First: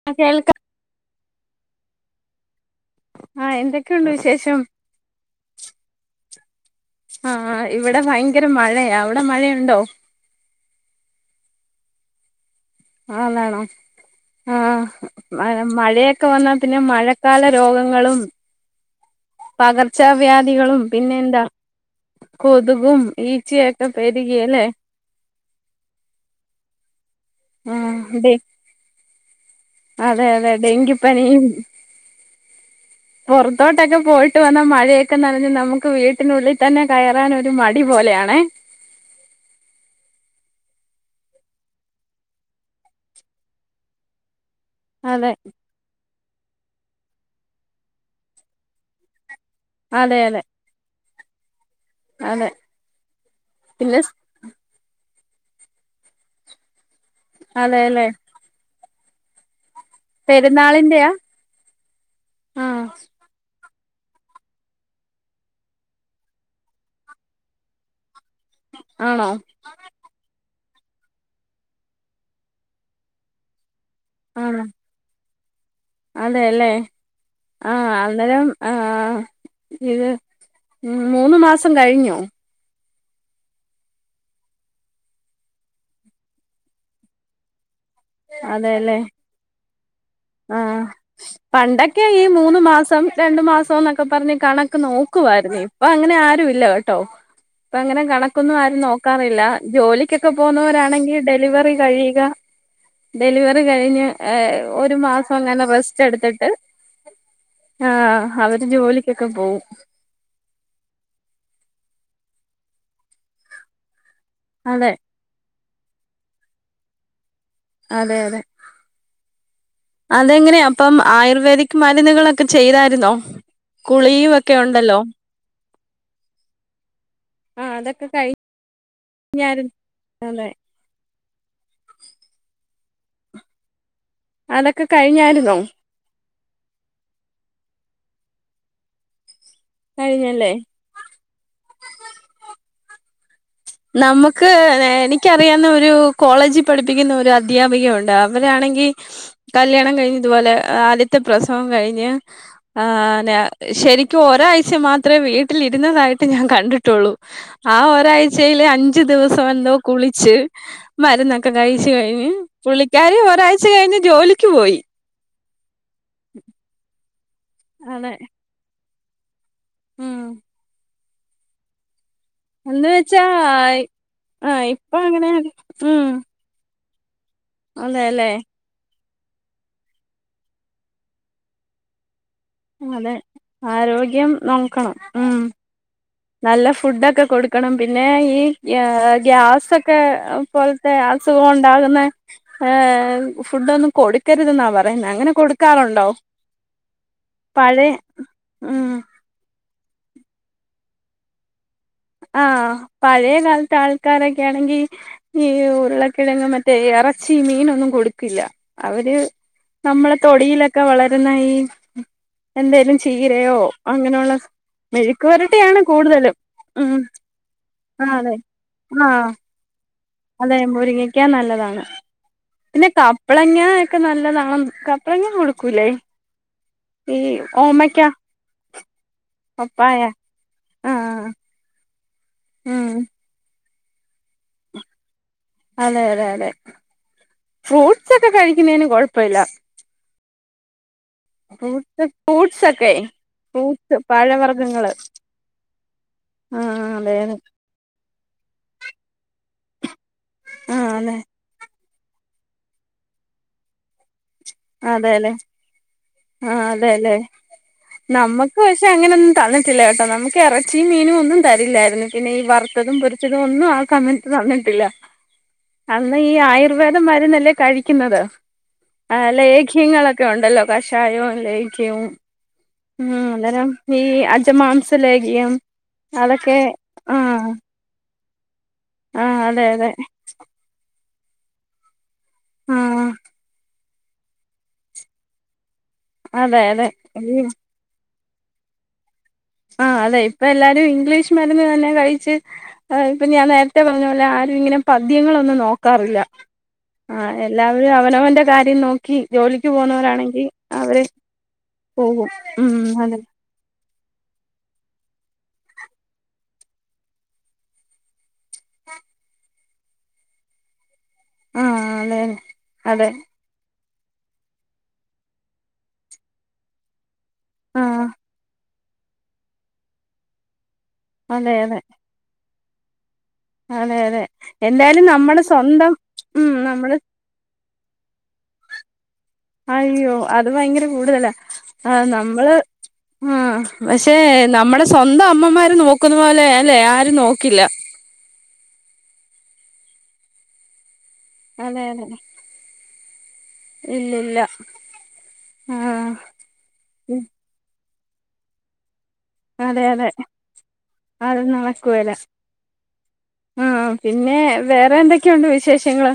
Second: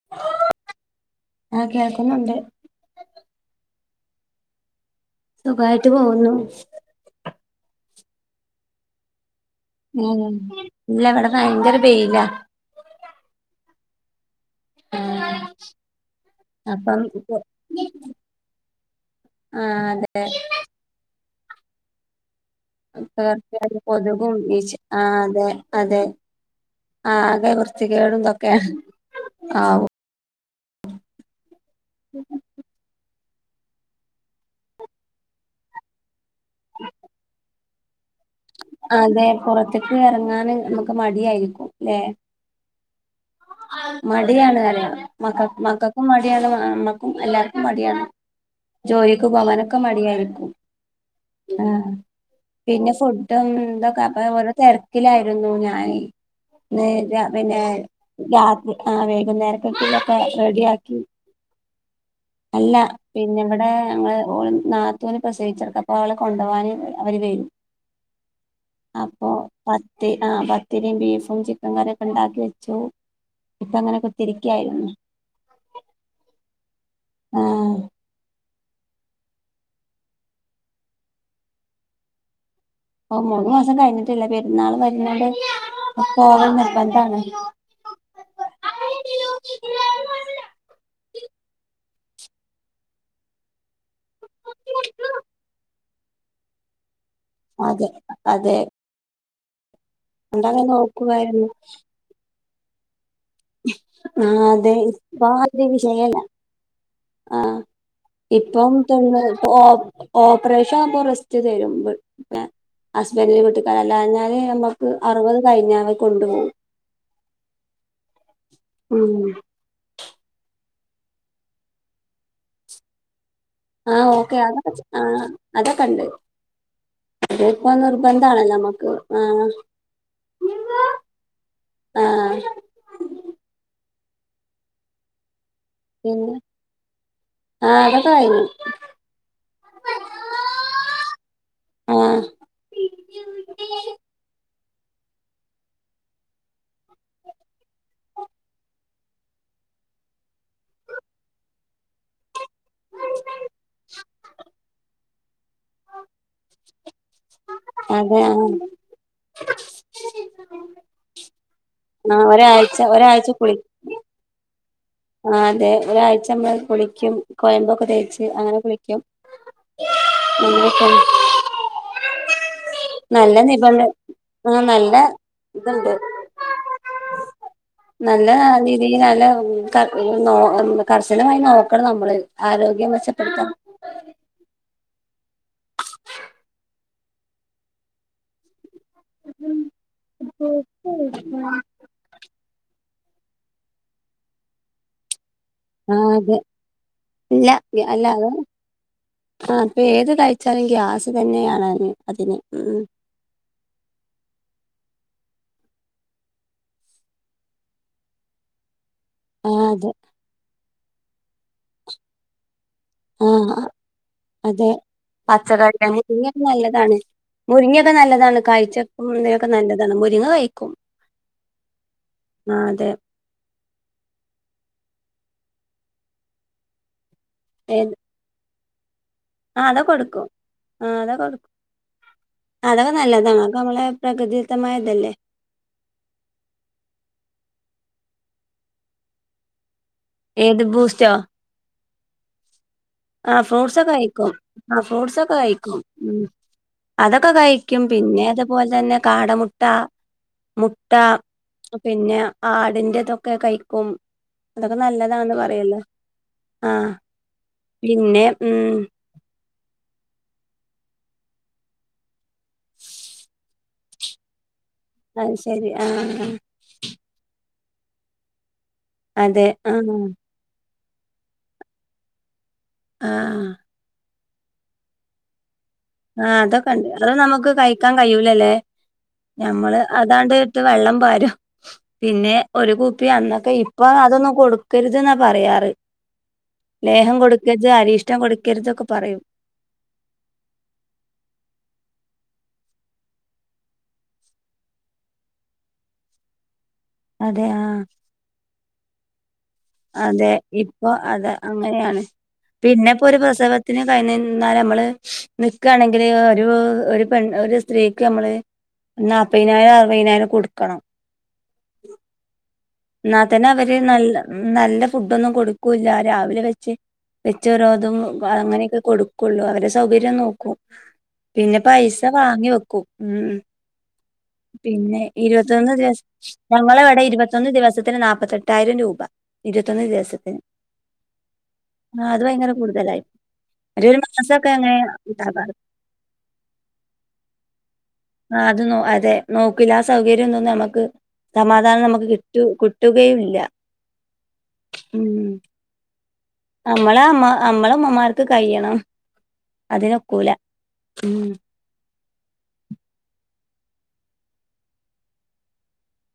[unintelligible] ആഹ് കേൾക്കുന്നുണ്ട് ആഹ് എന്തൊക്കെയുണ്ട് വിശേഷം സുഖായിട്ട് പോകുന്നു ആഹ് ഇവിടെ ഭയങ്കര മഴയാ അവിടെ മഴയുണ്ടോ ഉം ഇല്ല ഇവിടെ ഭയങ്കര ബെയില്ല [unintelligible] ആഹ് മഴയൊക്കെ വന്നാൽ പിന്നെ അപ്പം മഴക്കാല രോഗങ്ങളും ആഹ് പകർച്ച അതെ വ്യാധികളും പിന്നെ എന്താ കൊതുക [unintelligible] ഒരു കൊതുകും ആഹ് അതെ അതെ ആഹ് അതെ ആ വൃത്തി ഡെ കേടന്തൊക്കെയാണ് ആഹ് അതെ അതെ ഡെങ്കി പനിയും പുറത്തോട്ടൊക്കെ പോയിട്ട് വന്ന മഴയൊക്കെ നനഞ്ഞ് നമുക്ക് വീട്ട ത്തിനുള്ളിൽ തന്നെ കയറാൻൊ ഒരു മടി പോലെയാണ അതെ പുറത്തേക്ക് ഇറങ്ങൻ നമുക്ക് മടിയായിരിക്കും അല്ലെ മടിയാണ് കറയ അതെ മക്ക മക്കൾ മടിയാണ്മ്മക്കും എല്ലാവർക്കും മടിയാണ് ജോലിക്ക് പോകവാന പക്ക അതെ അതെ മടിയാരിക്ക ആഹ് അതെ പിന്നെ ഫുഡും പിന്നെ എന്തൊക്കെ അപ്പൊ ഓരോ തിരക്കിലായിരുന്നു ഞാൻ പിന്നെ അതെല്ലേ രാത്രി ആഹ് വൈകുന്നേരക്കൊക്ക ക്ക റെഡി ആക്കി പെരുന്നാളിന്റെയാ ആ അല്ല പിന്നെ ഇവിടെ ഞങ്ങള്ൾ ഓ നാത്തന് പ്രസേവിച്ചർക്കപ്പോ അവളെ കൊണ്ടു പോവാന് അവര് വരും [inaudible] ആണോ അപ്പൊ പത്തി ആഹ് പത്തിരിയും ബീഫും ചിക്കൻ കറിയൊക്കെ ഉണ്ടാക്കി വെച്ചു ഇപ്പ അങ്ങനെയൊക്കെത്തിരിക്കായിരുന്നു അതെയല്ലേ ആ ആഹ് അന്നേരം ആഹ് ഇത് മൂന്ന് മാസം കഴിഞ്ഞു ഓ മുന്നു മാസം കഴിഞ്ഞിട്ടില്ല പെരുന്നാൾ വരുന്നാള് പോകന്ന ഇപ്പ നിർബന്താണ് അതെല്ലേ ആഹ് പണ്ടൊക്കെ ഈ മൂന്ന് മാസം രണ്ടു മാസം എന്നൊക്കെ പറഞ്ഞ് കണക്ക് നോക്കുവാരുന്ന ഇപ്പ അങ്ങനെ ആരും ഇല്ല കേട്ടോ ഇപ്പ അതെ അങ്ങനെ കണക്കൊന്നും അതെ ആരും നോക്കാറില്ല ജോലി ക്ക് പണ്ടങ്ങനെ പോവന്നവരാണെങ്കി നോക്കുവായിരുന്നു ഡെലിവറി കഴിയുക ഡെലിവറി കഴിഞ്ഞ് ഒരു മാസം അങ്ങനെ [unintelligible] റെസ്റ്റ് വിഷയല്ല എടുത്തിട്ട് ആഹ് ആഹ് അവര് ഇപ്പം ജോലിക്കൊക്കെ പോവും [unintelligible] ഓപ്പറേഷൻപ്പൊ റിസ്റ്റ് തരും ഹസ്ബൻഡില് കുട്ടിക്കാര അല്ലഞ്ഞാല് നമ്മക്ക് അതെ അറുപത് കഴിഞ്ഞാവെ കൊണ്ടുപോകും അതെ അതെ ഉം അതെങ്ങനെയാ അപ്പം ആയുർവേദിക് മരുന്നുകളൊക്കെ ചെയ്തായിരുന്നോ ആഹ് ഗുളികയും ഓക്കെ ഒക്കെ അതൊക്കെ ഉണ്ടല്ലോ ആഹ് അതൊക്കെണ്ട് അത് ഇപ്പോ ആഹ് അതൊക്കെ നിർബന്ധം ആണല്ലോ നമ്മുക്ക് ആഹ് കഴിഞ്ഞായിരുന്നു അതെ ആഹ് അതൊക്കെ കഴിഞ്ഞായിരുന്നോ പിന്ന അതൊക്കെ കഴിഞ്ഞ് കഴിഞ്ഞല്ലേ ആഹ് നമുക്ക് എനിക്കറിയുന്ന ഒരു കോളേജിൽ പഠിപ്പിക്കുന്ന ഒരു അദ്ധ്യാപികുണ്ട് അവരാണെങ്കിൽ കല്യാണം കഴിഞ്ഞ് ഇതുപോലെ ആദൃത്തെ പ്രസവം കഴിഞ്ഞ്. ആഹ് ശരിക്കും ഒരാഴ്ച മാത്രമേ വീട്ടിലിരുന്നതായിട്ട് ഞാൻ കണ്ടിട്ടുള്ളൂ. ആഹ് അതെ ആഹ് ഒരാഴ്ചയില് അഞ്ചു ദിവസം എന്തോ കുളിച്ച് മരുന്നൊക്കെ കഴിച്ച് ആഹ് കഴിഞ്ഞ് ഒരാഴ്ച പുള്ളിക്കാര് കുളി ഒരാഴ്ച കഴിഞ്ഞ് ജോലിക്ക് പോയി. ആഹ് അതെ ഒരാഴ്ച നമ്മള് കുളിക്കും കോയമ്പ് ഒക്കെ അതെ തേച്ച് അങ്ങനെ കുളിക്കും. ഉം [unintelligible] എന്ന് വെച്ചാ നല്ല നിർബന്ധം ആഹ് നല്ല ഇപ്പൊ അങ്ങനെ ഇതുണ്ട് ഉം അതെല്ലേ നല്ല നി ഇ നല്ല കർശനമായി നോക്കണം നമ്മള് ആരോഗ്യം അതെ മെച്ചപ്പെടുത്താം ആരോഗ്യം നോക്കണം ഉം നല്ല ഫുഡൊക്കെ കൊടുക്കണം പിന്നെ ഈ ഗ്യാസൊക്കെ പോലത്തെ അസുഖം ഉണ്ടാകുന്ന ഏഹ് ഫുഡ് ഒന്നും കൊടുക്കരുതെന്നാ പറയുന്ന അങ്ങനെ കൊടു ആ നിക്കാറുണ്ടോ അതെ പഴയ ഉം ആഹ് അപ്പൊ ഏത് കഴിച്ചാലും ഗ്യാസ് തന്നെയാണ്ന് ആഹ് പഴയ കാല്ത്ത ആൾക്കാരൊക്കയാണെങ്കി. ഈ ഉള്ളക്കിഴങ്ങ് മറ്റേ എറച്ചി മീനൊന്നും കൊട്ക്കില്ല. അവര് ആ അതെ നമ്മളെ തൊടിയിലൊക്ക വളര്ന്ന ഈ എന്തേലും ആ ചീരയോ അങ്ങനെ ഉള്ള അതെ മെഴുക്ക് വരട്ടിയാണ് കൂടുതലും ഉം മുരിങ്ങൊക്ക ആ അതെ നല്ലതാണ് കാഴ്ചക്കും നല്ലതാണ് മുരിങ്ങ അത കഴിക്കും മുരിങ്ങക്ക നല്ലതാണ് ആ പിന്നെ അതെ ക കപ്പള്ങ്ങാ ഒക്കെ നല്ലതാണ കപ്പള്ങ്ങ കൊടുക്കൂലെ ഈ ഏത് ഓമ്മക്കാ ആ അതൊക്കെ പപ്പായ ആഹ് ഉം അതൊക്ക നല്ലതാണ് അവൊക്ക നമ്മളെ പ്രകൃതിത്തമായ ഇതല്ലേ അതെ അതെ അതെ ഫ്രൂട്ട്സൊക്ക കഴിക്ക്ന്നീന് കൊഴപ്പല്ല ഏത് ബൂസ്റ്റൊ ഫൂസ് ഫ്രൂട്സൊക്കെ ആഹ് ഫ്രൂട്ട്സൊക്ക കഴിക്കും ആഹ് ഫ്രൂട്ട്സൊക്ക കഴിക്കും ഉം ആഹ് അതെ അതൊക്ക അതെ കഴ് ക്കും പിന്നെ അതുപോലെ തന്നെ കാടമുട്ട ആഹ് മുട്ട അതെ പിന്നെ ആടിന്റതൊക്കെ കഴിക്കും അതൊക്ക അതെ അല്ലെ നല്ലതാന്ന് പറയല്ലോ ആഹ് ആ അതേല്ലെ പിന്നെ നമ്മക്ക് ഉം പക്ഷെ അങ്ങനെ തന്നിട്ടില്ല കെട്ടോ നമുക്ക് എറച്ചിം മീനും ഒന്നും തരില്ലായിരുന്നു പിന്നെ ഈ വറുത്തതും പൊരിച്ചതും ഒന്നും ആൾ കമ തന്നിട്ടില്ല അത് ശരി ആ അന്ന് ആ. ഈ ആയുർവേദ മരുന്നല്ലെ കഴിക്ക്ന്നത് ആഹ് അതെ ആ ലേഖ്യങ്ങളൊക്ക ഉണ്ടല്ലൊ കഷായൊം ലേഖ്യം ഉം ആ അന്നേരം ഈ അജമാംസ ലേഖ്യം ആഹ് അതൊക്കെ അതൊക്കണ്ട് അത് ആഹ് നമക്ക് ക ക്കാൻ കയ്യൂലലെ ആഹ് അതെ ഞമ്മള് അതെ അതാണ്ട് ഇട്ട് വെള്ളം പാരും പിന്നെ ഒരു കുപ്പി ആഹ് അന്നൊക്ക ഇപ്പാ അതൊന്നും കൊടുക്കര്ത് ന്ന പറയാറ് അതെ അതെ ലേഹം കൊട്ക്കജ് അരിഷ്ടം കൊട്ക്കരുത് ഒക്ക പറയും. ആഹ് അതെ ഇപ്പ എല്ലാരും ഇംഗ്ലീഷ് മരുന്ന് തന്നെ കഴിച്ച്. ഇപ്പ ഞാൻ നേര്ത്തെ പറഞ്ഞ പോലെ ആരും ഇങ്ങനെ പദ്യങ്ങളൊന്നും നോക്കാറില്ല. ആഹ് എല്ലാവരും അവനവന്റെ കാര്യം നോക്കി ജോലിക്ക് പോ അതെ ഇപ്പൊ അതെ അങ്ങനെയാണ് പോകും ഉം പിന്നെപ്പോ ഒരു അതെ പ്രസവ ത്തിന് കഴ നിന്നാൽ നമ്മള് നിക്കാണെങ്കില് ഒരൂ ഒരു പെൺ ഒരു സ്ത്രീക്ക് നമ്മള് നാപ്പയ്നായിരം അറുവയ്നായിരം കൊട്ക്കണം. ആഹ് അതേ ഇന്നാത്തന്നെ അവര് നല്ല നല്ല ഫുഡൊന്നും കൊട്ക്കൂല്ല രാവില വെച്ച് വെച്ച് രോതും ആഹ് അങ്ങനെയൊക്ക കൊട്ക്കൊള്ളു അവരെ സൗകര്യം നോക്കും അതെ പിന്ന അതെ പൈസ വാങ്ങി വെക്കും ഉം അതെ അതെ പിന്ന എന്തായാലും നമ്മുടെ ഇരുപത്തൊന്ന് സ്വന്തം ദിവസ് ഉം നമ്മള് ഞങ്ങളവടെ ഇരുപ തൊന്ന് ദിവസത്തിന് നാപ്പത്തെട്ടായിരം രൂപ ഇരുപത്തൊന്ന് അയ്യോ ദിവസത്തിന് അത് ഭയങ്കര കൂട്തലാ ആ ആഹ് അത് ഭയങ്കര നമ്മള് കൂടുതലായി ആഹ് ഒരു ഒരു പഷേ മാസമൊക്കെ അങ്ങനെ നമ്മടെ സ്വന്തം ഉണ്ടാകാറ് അമ്മമാര് നോക്കുന്ന പോലെ അല്ലെ ആരും നോക്കില്ല ആഹ് അത് അതെ നോക്കില്ല ആഹ് സൗകര്യൊന്നും നമക്ക് സമാധാനം നമക്ക് കി റ്റു കിട്ടുകയുമില്ല ഇല്ലല്ല ആഹ് അമ്മളെ അമ്മ അമ്മള അമ്മമാർക്ക് കഴ്യണം അതെ അതെ അത് നടക്ക്വേല ആഹ് പിന്നെ വേറെ എന്തൊക്കെയുണ്ട് വിശേഷങ്ങള്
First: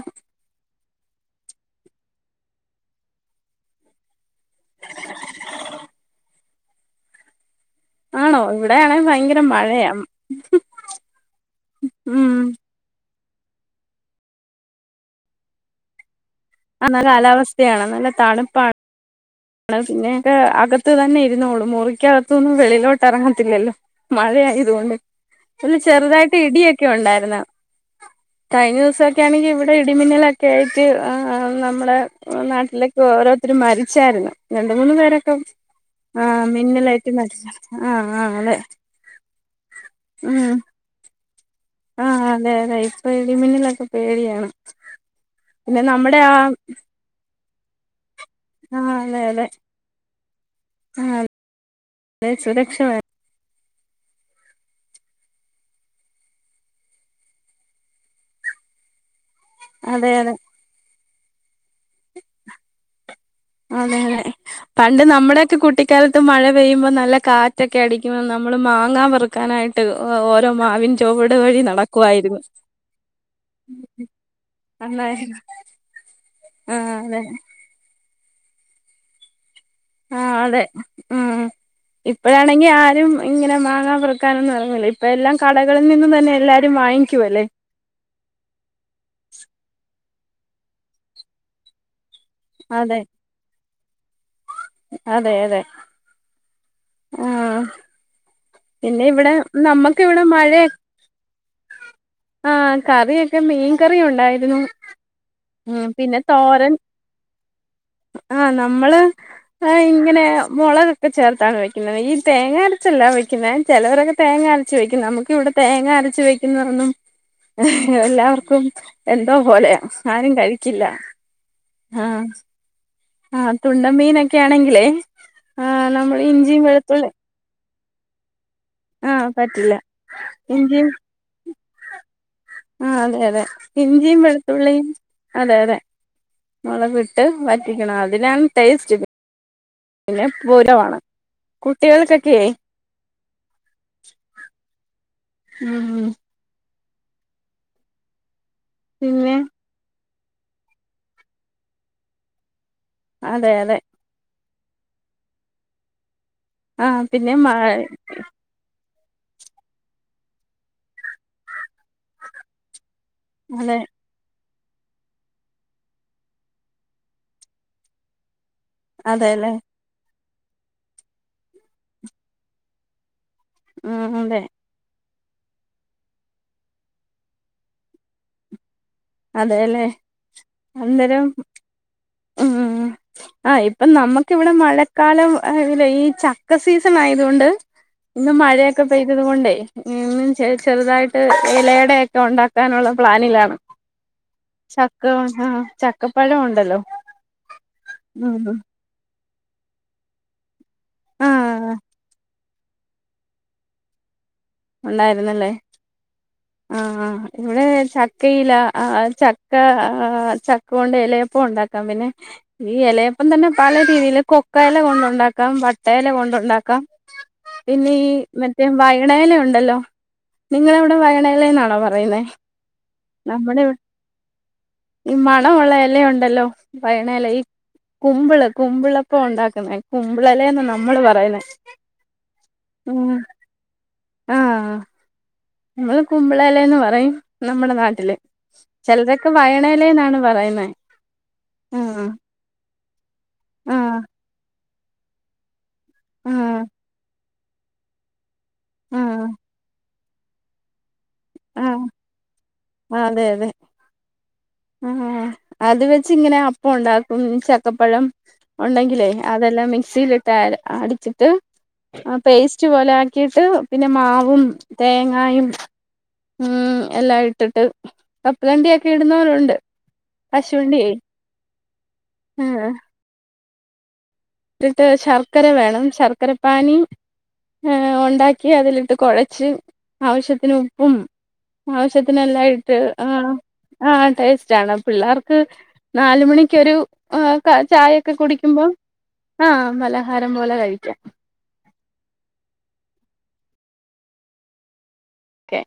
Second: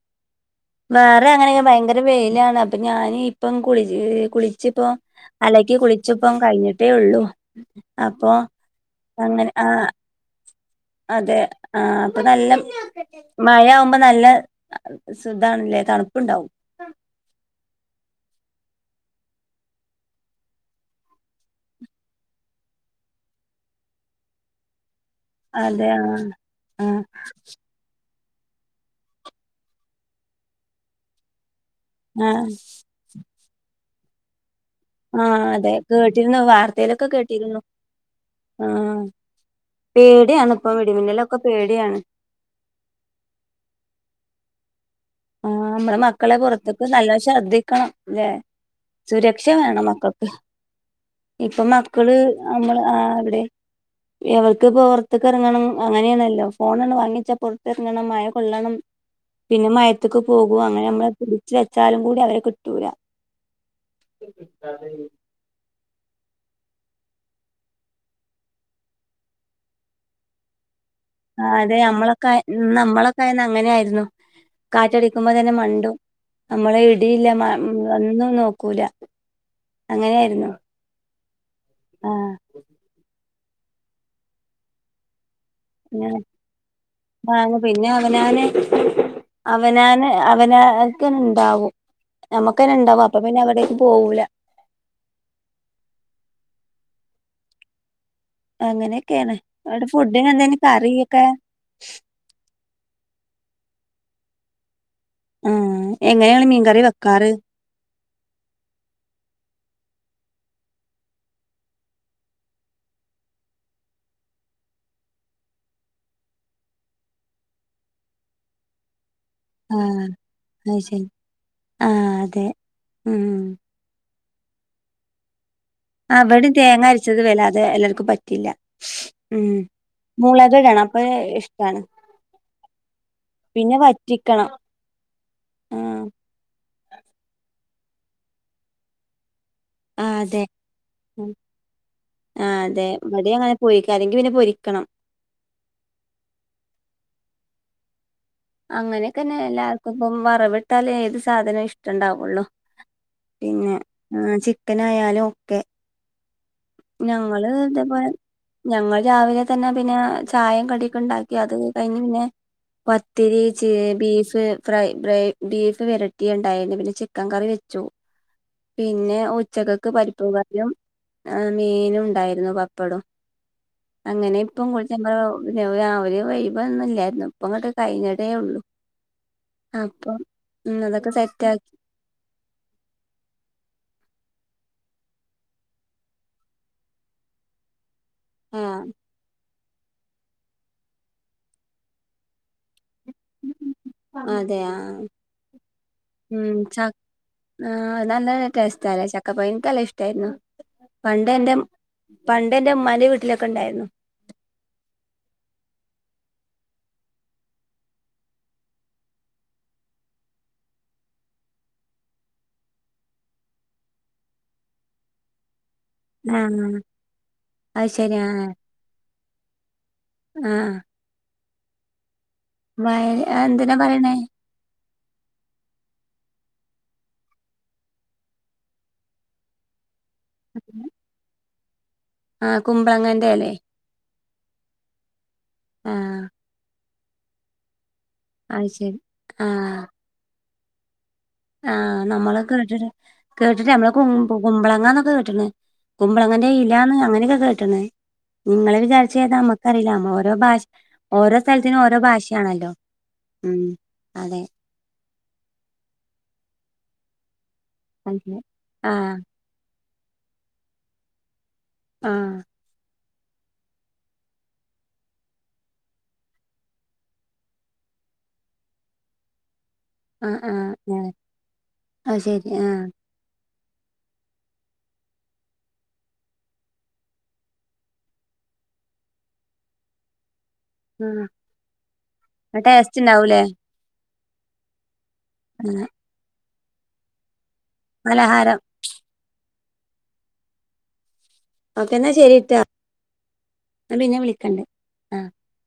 വേറെ അങ്ങനെ ഭയങ്കര വെയിലാണ് അപ്പൊ ഞാന് ഇപ്പം കുളിച് ഇപ്പ അലക്കി കുളിച്പ്പം കഴിഞ്ഞിട്ടേ ഉള്ളു അപ്പൊ ആണോ ഇവിടെയാണെ ഭയങ്കര അങ്ങനെ ആഹ് മഴയാ അതെ ആഹ് ഇപ്പൊ ഉം നല്ലം മഴയാവുമ്പ നല്ല സുഖാണ്ലെ തണ്പ്പ്ണ്ടാവും ആഹ് നല്ല കാലാവസ്ഥയാണ് നല്ല തണ്പ്പാണ് ആഹ് പിന്നെയൊക്ക അകത്ത് തന്നെ ഇരുന്നോളും മുറിക്കകത്ത്ന്ന് വെളിയിലോട്ട എറങ്ങത്തില്ലല്ലൊ മഴ ആയതുകൊണ്ട് നല്ല അതെ ആ ചെറുതായിട്ട് ആ ഇടിയൊക്കെ ഉണ്ടായിരുന്നു കഴിഞ്ഞ ദിവസൊക്കെ ആണെങ്കി ഇവിടെ ഇടിമിന്നലൊക്കെ ആയിട്ട് നമ്മുടെ ആ നാട്ടിലൊക്കെ ഓരോരുത്തരും മരിച്ചായിരുന്നു രണ്ട് മൂന്ന് പേരൊക്കെ ആഹ് അതെ ആ കേട്ടിരുന്നു വാർത്തയിലൊക്കെ മിന്നലായിട്ട് മരിച്ച കേട്ടിരുന്നു ആ ആ അതെ ആഹ് പേടിയാണ് ഇപ്പൊ ഇടിമിന്നലൊക്കെ പേടിയാണ് ആഹ് അതെ അതെ ഇപ്പൊ ഇടിമിന്നിലൊക്കെ പേടിയാണ് ആഹ് പിന്നെ നമ്മുടെ ആ മക്കളെ പുറത്തേക്ക് നല്ലോണം ശ്രദ്ധിക്കണംല്ലേ ആ അതെ സുരക്ഷ അതെ വേണം മക്കൾക്ക് ആ ഇപ്പൊ മക്കള് അതെ സുരക്ഷ നമ്മള് വേണം. ആഹ് അവിടെ അവൾക്ക്പ്പോ പുറത്തക് ഇറങ്ങണം അങ്ങനെയാണല്ലോ ഫോൺണ് വാങ്ങിച്ച പുറത്തിറങ്ങണം മഴ കൊള്ളണം പിന്നെ അതെ മയത്തക്ക് അതെ പോകൂ അങ്ങനെ നമ്മള് പിടിച്ച വെച്ചാലും കൂടി അവരെ കിട്ടൂല അതെ അതെ പണ്ട് നമ്മുടെ ഒക്കെ കുട്ടി മക്കാലത്ത് മഴ പെയ്യുമ്പോൾ നല്ല കാറ്റൊക്കെ അടിക്കുമ്പോൾ നമ്മൾ മാങ്ങാൻ വെറുക്കാനായിട്ട് ഓരോ മാവിൻ ചുവട് ആഹ് വഴി അതെ നമ്മളൊക്കെ നടക്കുവായിരുന്നു നമ്മളൊക്കെ ആയെന്ന് അങ്ങനായിരുന്നു കാറ്റടിക്കുമ്പോ അന്നായിരുന്നു തന്നെ മണ്ടും ആ നമ്മള് അതെ ഇടിയില്ല ഉം ഒന്നും നോക്കൂല ആഹ് അങ്ങനെയായിരുന്നു അതെ ഉം ആഹ് ഇപ്പഴാണെങ്കി ആരും ഇങ്ങനെ മാങ്ങാ പറിക്കാനൊന്നും ഇറങ്ങില്ല അപ്പ എല്ലാം കടകളിൽ നിന്നും അങ്ങനെ തന്നെ എല്ലാരും വാങ്ങിക്കുവ അല്ലേ ആണ് പിന്നെ അവനാന് അവനാന് അവനാക്ക് ഉണ്ടാവും നമ്മുക്ക്ന്നെ അതെ ഉണ്ടാവും അപ്പൊ പിന്നെ അവിടേക്ക് പോകൂല അതെ അതെ ആഹ് പിന്നെ ഇവിടെ അങ്ങനെയൊക്കെയാണ് അവിടെ നമ്മക്ക് ഇവിടെ ഫുഡിന് എന്തേന് മഴയ കറിയൊക്കെ ആഹ് കറിയൊക്കെ മീൻ കറി ഉണ്ടായിരുന്നു ഉം ആഹ് പിന്നെ എങ്ങനെയാണ് തോരൻ മീൻകറി വെക്കാറ് ആഹ് നമ്മള് ആഹ് ഇങ്ങനെ മുളകൊക്കെ ചേർത്താണ് വെക്കുന്നത് ഈ തേങ്ങ അരച്ചല്ലാം വ ചിലവരൊക്കെ തേങ്ങ അരച് വെക്കും നമുക്ക് ഇവിടെ തേങ്ങ അരച്ചു വെക്കുന്നൊന്നും എല്ലാവർക്കും എന്തോ പോലെ ആഹ് ആരും അത് കഴിക്കില്ല ശരി ആഹ് ഉം ആഹ് തുണ്ട മീനൊക്കെ ആണെങ്കിലേ ആഹ് നമ്മൾ ഇവിടെ ഇഞ്ചിയും തേങ്ങ വെളുത്തുള്ളി അരിച്ചത് വലാതെ എല്ലാർക്കും പറ്റില്ല ആഹ് ഉം പറ്റില്ല മുളകടനം ഇഞ്ചിയും അപ്പൊ ഇഷ്ടാണ് ആഹ് അതെ അതെ പിന്നെ ഇഞ്ചിയും വറ്റിക്കണം വെളുത്തുള്ളിയും അതെ അതെ ആഹ് മുളക് ഇട്ട് വറ്റിക്കണം അതിനാണ് ടേസ്റ്റ് ആ പിന്നെ പൂരമാണ് കുട്ടി ആഹ് അതെ ഇവിടിം അങ്ങനെ കോഴി കറി വെക്കും അല്ലെങ്കിൽ പിന്നെ പൊരിക്കണം ഉം പിന്നെ അങ്ങനെയൊക്കെന്ന എല്ലാവർക്കും ഇപ്പം വറവിട്ടാല ഏത് സാധനവും ഇഷ്ടണ്ടാവുള്ളു അതെ അതെ ആഹ് ചിക്കൻ ആയാലും ഒക്കെ ആഹ് പിന്നെ ഞങ്ങള് മഴ ഇതേ പോലെ ഞങ്ങൾ രാവിലെ തന്നെ പിന്നെ ചായയും കടിയും ഉണ്ടാക്കി അത് കഴിഞ്ഞ് പിന്നെ ഒത്തിരി ചേ അതെ ബീഫ് ഫ്രൈ റൈസ് ബീഫ് വെരട്ടിയത് ഉണ്ടായിരുന്നു പിന്നെ ചിക്കൻ കറി വെചു പിന്നെ അതെല്ലേ ഉച്ചക്കക്ക് പരിപ്പ് കറിയും മീനും ഉണ്ടായിരുന്നു പപ്പടവും ഉം അങ്ങനെ അതെ ഇപ്പം കുളിച് രാവിലെ ഒഴിവ് ഒന്നും ഇല്ലായിരുന്നു ഇപ്പ അങ്ങോട്ട് കഴിഞ്ഞിട്ടേ ഉള്ളു അതെല്ലേ അപ്പൊ ഉം അതൊക്കെ അന്നേരം സെറ്റാക്കി ഉം ആഹ് ഇപ്പൊ നമ്മുക്ക ഇവിടെ മഴക്കാലം അല്ലേ ഈ ചക്ക സീസൺ ആയതുകൊണ്ട് ഇന്നും മഴയൊക്കെ ആഹ് പെയ്തത് കൊണ്ടേ ഇന്നും ചെറുതായിട്ട് ഇലയടയൊക്കെ ഉണ്ടാക്കി ഉണ്ടാക്കനുള്ള പ്ലാനിലാണ് അതെ ചക്ക ആഹ് ചക്കപ്പഴം ഉണ്ടല്ലോ ചക്ക ആഹ് അത് നല്ല ഉം ടേസ്റ്റ് ആണ് അല്ലേ ചക്കപ്പഴം എനിക്ക് നല്ല ഇഷ്ടമായിരുന്നു പണ്ട് എന്റെ ആഹ് പണ്ട് എന്റെ ഉമ്മാന്റെ വീട്ടില് ഒക്ക ഉണ്ടായിരുന്നു ഉണ്ടായിരുന്നല്ലേ ! ! ! ! ! ! ! ! ! ! ആഹ് ആഹ് ഇവിടെ ചക്കയില ചക്ക ആഹ് ചക്ക കൊണ്ട് ഇലയപ്പം ഉണ്ടാക്ക പിന്നെ ഈ ഇലയപ്പം തന്നെ പല രീതിയിൽ കൊക്ക ഇല കൊണ്ടുണ്ടാക്കാം ട്ടല കൊണ്ട ആഹ് ഉണ്ടാക്കാം അത് പിന്നെ ഈ ശരി ആഹ് മറ്റേ വയണല ഉണ്ട് ല്ലോ നിങ്ങള ആഹ് അവിടെ വയനലന്നാണോ പറയുന്നേ അത് നമ്മുടെ എന്തിനാ പറയണേ ഈ മണമുള്ള ഇല ഉണ്ടല്ലോ വയനല ഈ കുമ്പിള് കുമ്പിളപ്പം ഉണ്ടാക്കുന്ന കുമ്പിളല്ലേന്ന നമ്മള് പറയുന്ന ആഹ് കുമ്പളങ്ങന്റെ ഇലേ ആഹ് നമ്മള് ആഹ് കുമ്പളലേന്ന് പറയും നമ്മുടെ നാട്ടില് അത് ശരി ചിലരോക്കെ ആഹ് വയണലേ എന്നാണ് പറയുന്നത് ആഹ് നമ്മള് കേട്ടിട്ട് കേട്ടിട്ടില്ല നമ്മള് ആഹ് കു കുമ്പളങ്ങന്നൊക്കെ കേട്ടിക്ക്ണ് കുമ്പളങ്ങന്റെ ആഹ് ഇലാന്ന് അങ്ങനെയൊക്കെ കേട്ടണ് ഇങ്ങള് വിചാരിച്ചത് ആഹ് ഏതാ നമ്മക്കറിയില്ല ഓരോ ഭാഷ ഓരോ സ്ഥലത്തിനും ആഹ് ഓരോ ഭാഷയാണല്ലോ അതെ അതെ ഉം അതെ ആഹ് അത് വെച്ച് ഇങ്ങനെ അപ്പം ഉണ്ടാക്കും ചക്കപ്പഴം ആഹ് ഉണ്ടെങ്കിലേ ആഹ് അതെല്ലാം മിക്സിയിലിട്ട് അടിച്ചിട്ട് ആഹ് പേസ്റ്റ് പോലെ ആക്കിയിട്ട് പിന്നെ മാവും തേങ്ങായും ഉം എല്ലാം ഇട്ടിട്ട് കപ്പലണ്ടിയാക്കി ഇടുന്നവരും ഉണ്ട് ആഹ് കശുവണ്ടിയെ ആഹ് അത് ശരി ആഹ് ഇട്ടിട്ട് ശർക്കര വേണം ശർക്കര പാനി ഏഹ് ഉണ്ടാക്കി അതിലിട്ട് കുഴച്ച് ആവശ്യത്തിനു ഉപ്പ് ഉം ആഹ് ആവശ്യത്തിനെല്ലാം ഇട്ട് ടേസ്റ്റ് ഉണ്ടാവൂലേ ആ ടേസ്റ്റ് ആണ് പിള്ളേർക്ക് [unintelligible] നാലുമണിക്കൊരു ചായൊക്കെ പലഹാരം കുടിക്കുമ്പോ ആഹ് പലഹരം പോലെ കഴിക്കാം ഓക്കെന്നാ ശരിട്ടാ ഞാൻ പിന്നെ വിളിക്കണ്ട് ആ ഓക്കെ